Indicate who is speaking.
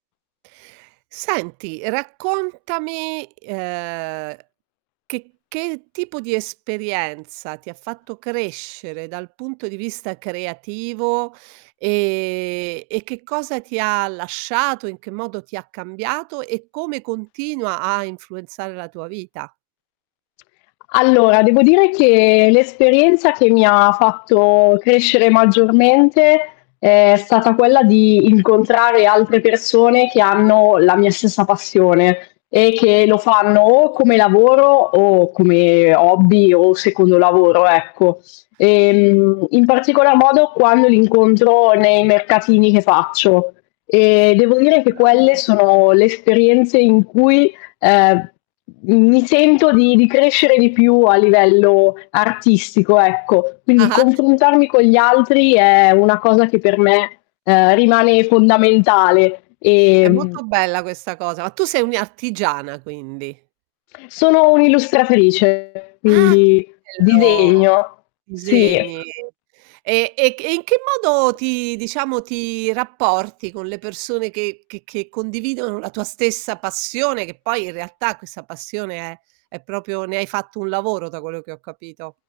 Speaker 1: Senti, raccontami, ehm, che che tipo di esperienza ti ha fatto crescere dal punto di vista creativo? Ehm, e che cosa ti ha lasciato? In che modo ti ha cambiato? E come continua a influenzare la tua vita?
Speaker 2: Allora, devo dire che, l'esperienza che mi ha fatto crescere maggiormente, è stata quella di incontrare altre persone che hanno la mia stessa passione, e che lo fanno o come lavoro, o come hobby, o secondo lavoro, ecco, Ehm, in particolar modo quando li incontro nei mercatini che faccio. E devo dire
Speaker 1: Ah,
Speaker 2: che quelle
Speaker 1: no.
Speaker 2: sono le esperienze in cui, ehm, mi sento di di crescere di più a livello artistico, ecco. Quindi,
Speaker 1: Ah-ah
Speaker 2: confrontarmi con gli altri è una cosa che per me, ehm, rimane fondamentale.
Speaker 1: È
Speaker 2: Ehm
Speaker 1: molto bella questa cosa, ma tu sei un' i artigiana, quindi?
Speaker 2: Sono un' illustratrice,
Speaker 1: Ah! Che
Speaker 2: quindi
Speaker 1: bello!
Speaker 2: disegno, sì.
Speaker 1: Disegni! E e che e in che modo ti diciamo, ti rapporti con le persone che che che condividono la tua stessa passione? Che poi, in realtà, questa passione è è proprio ne hai fatto un lavoro, da quello che ho capito.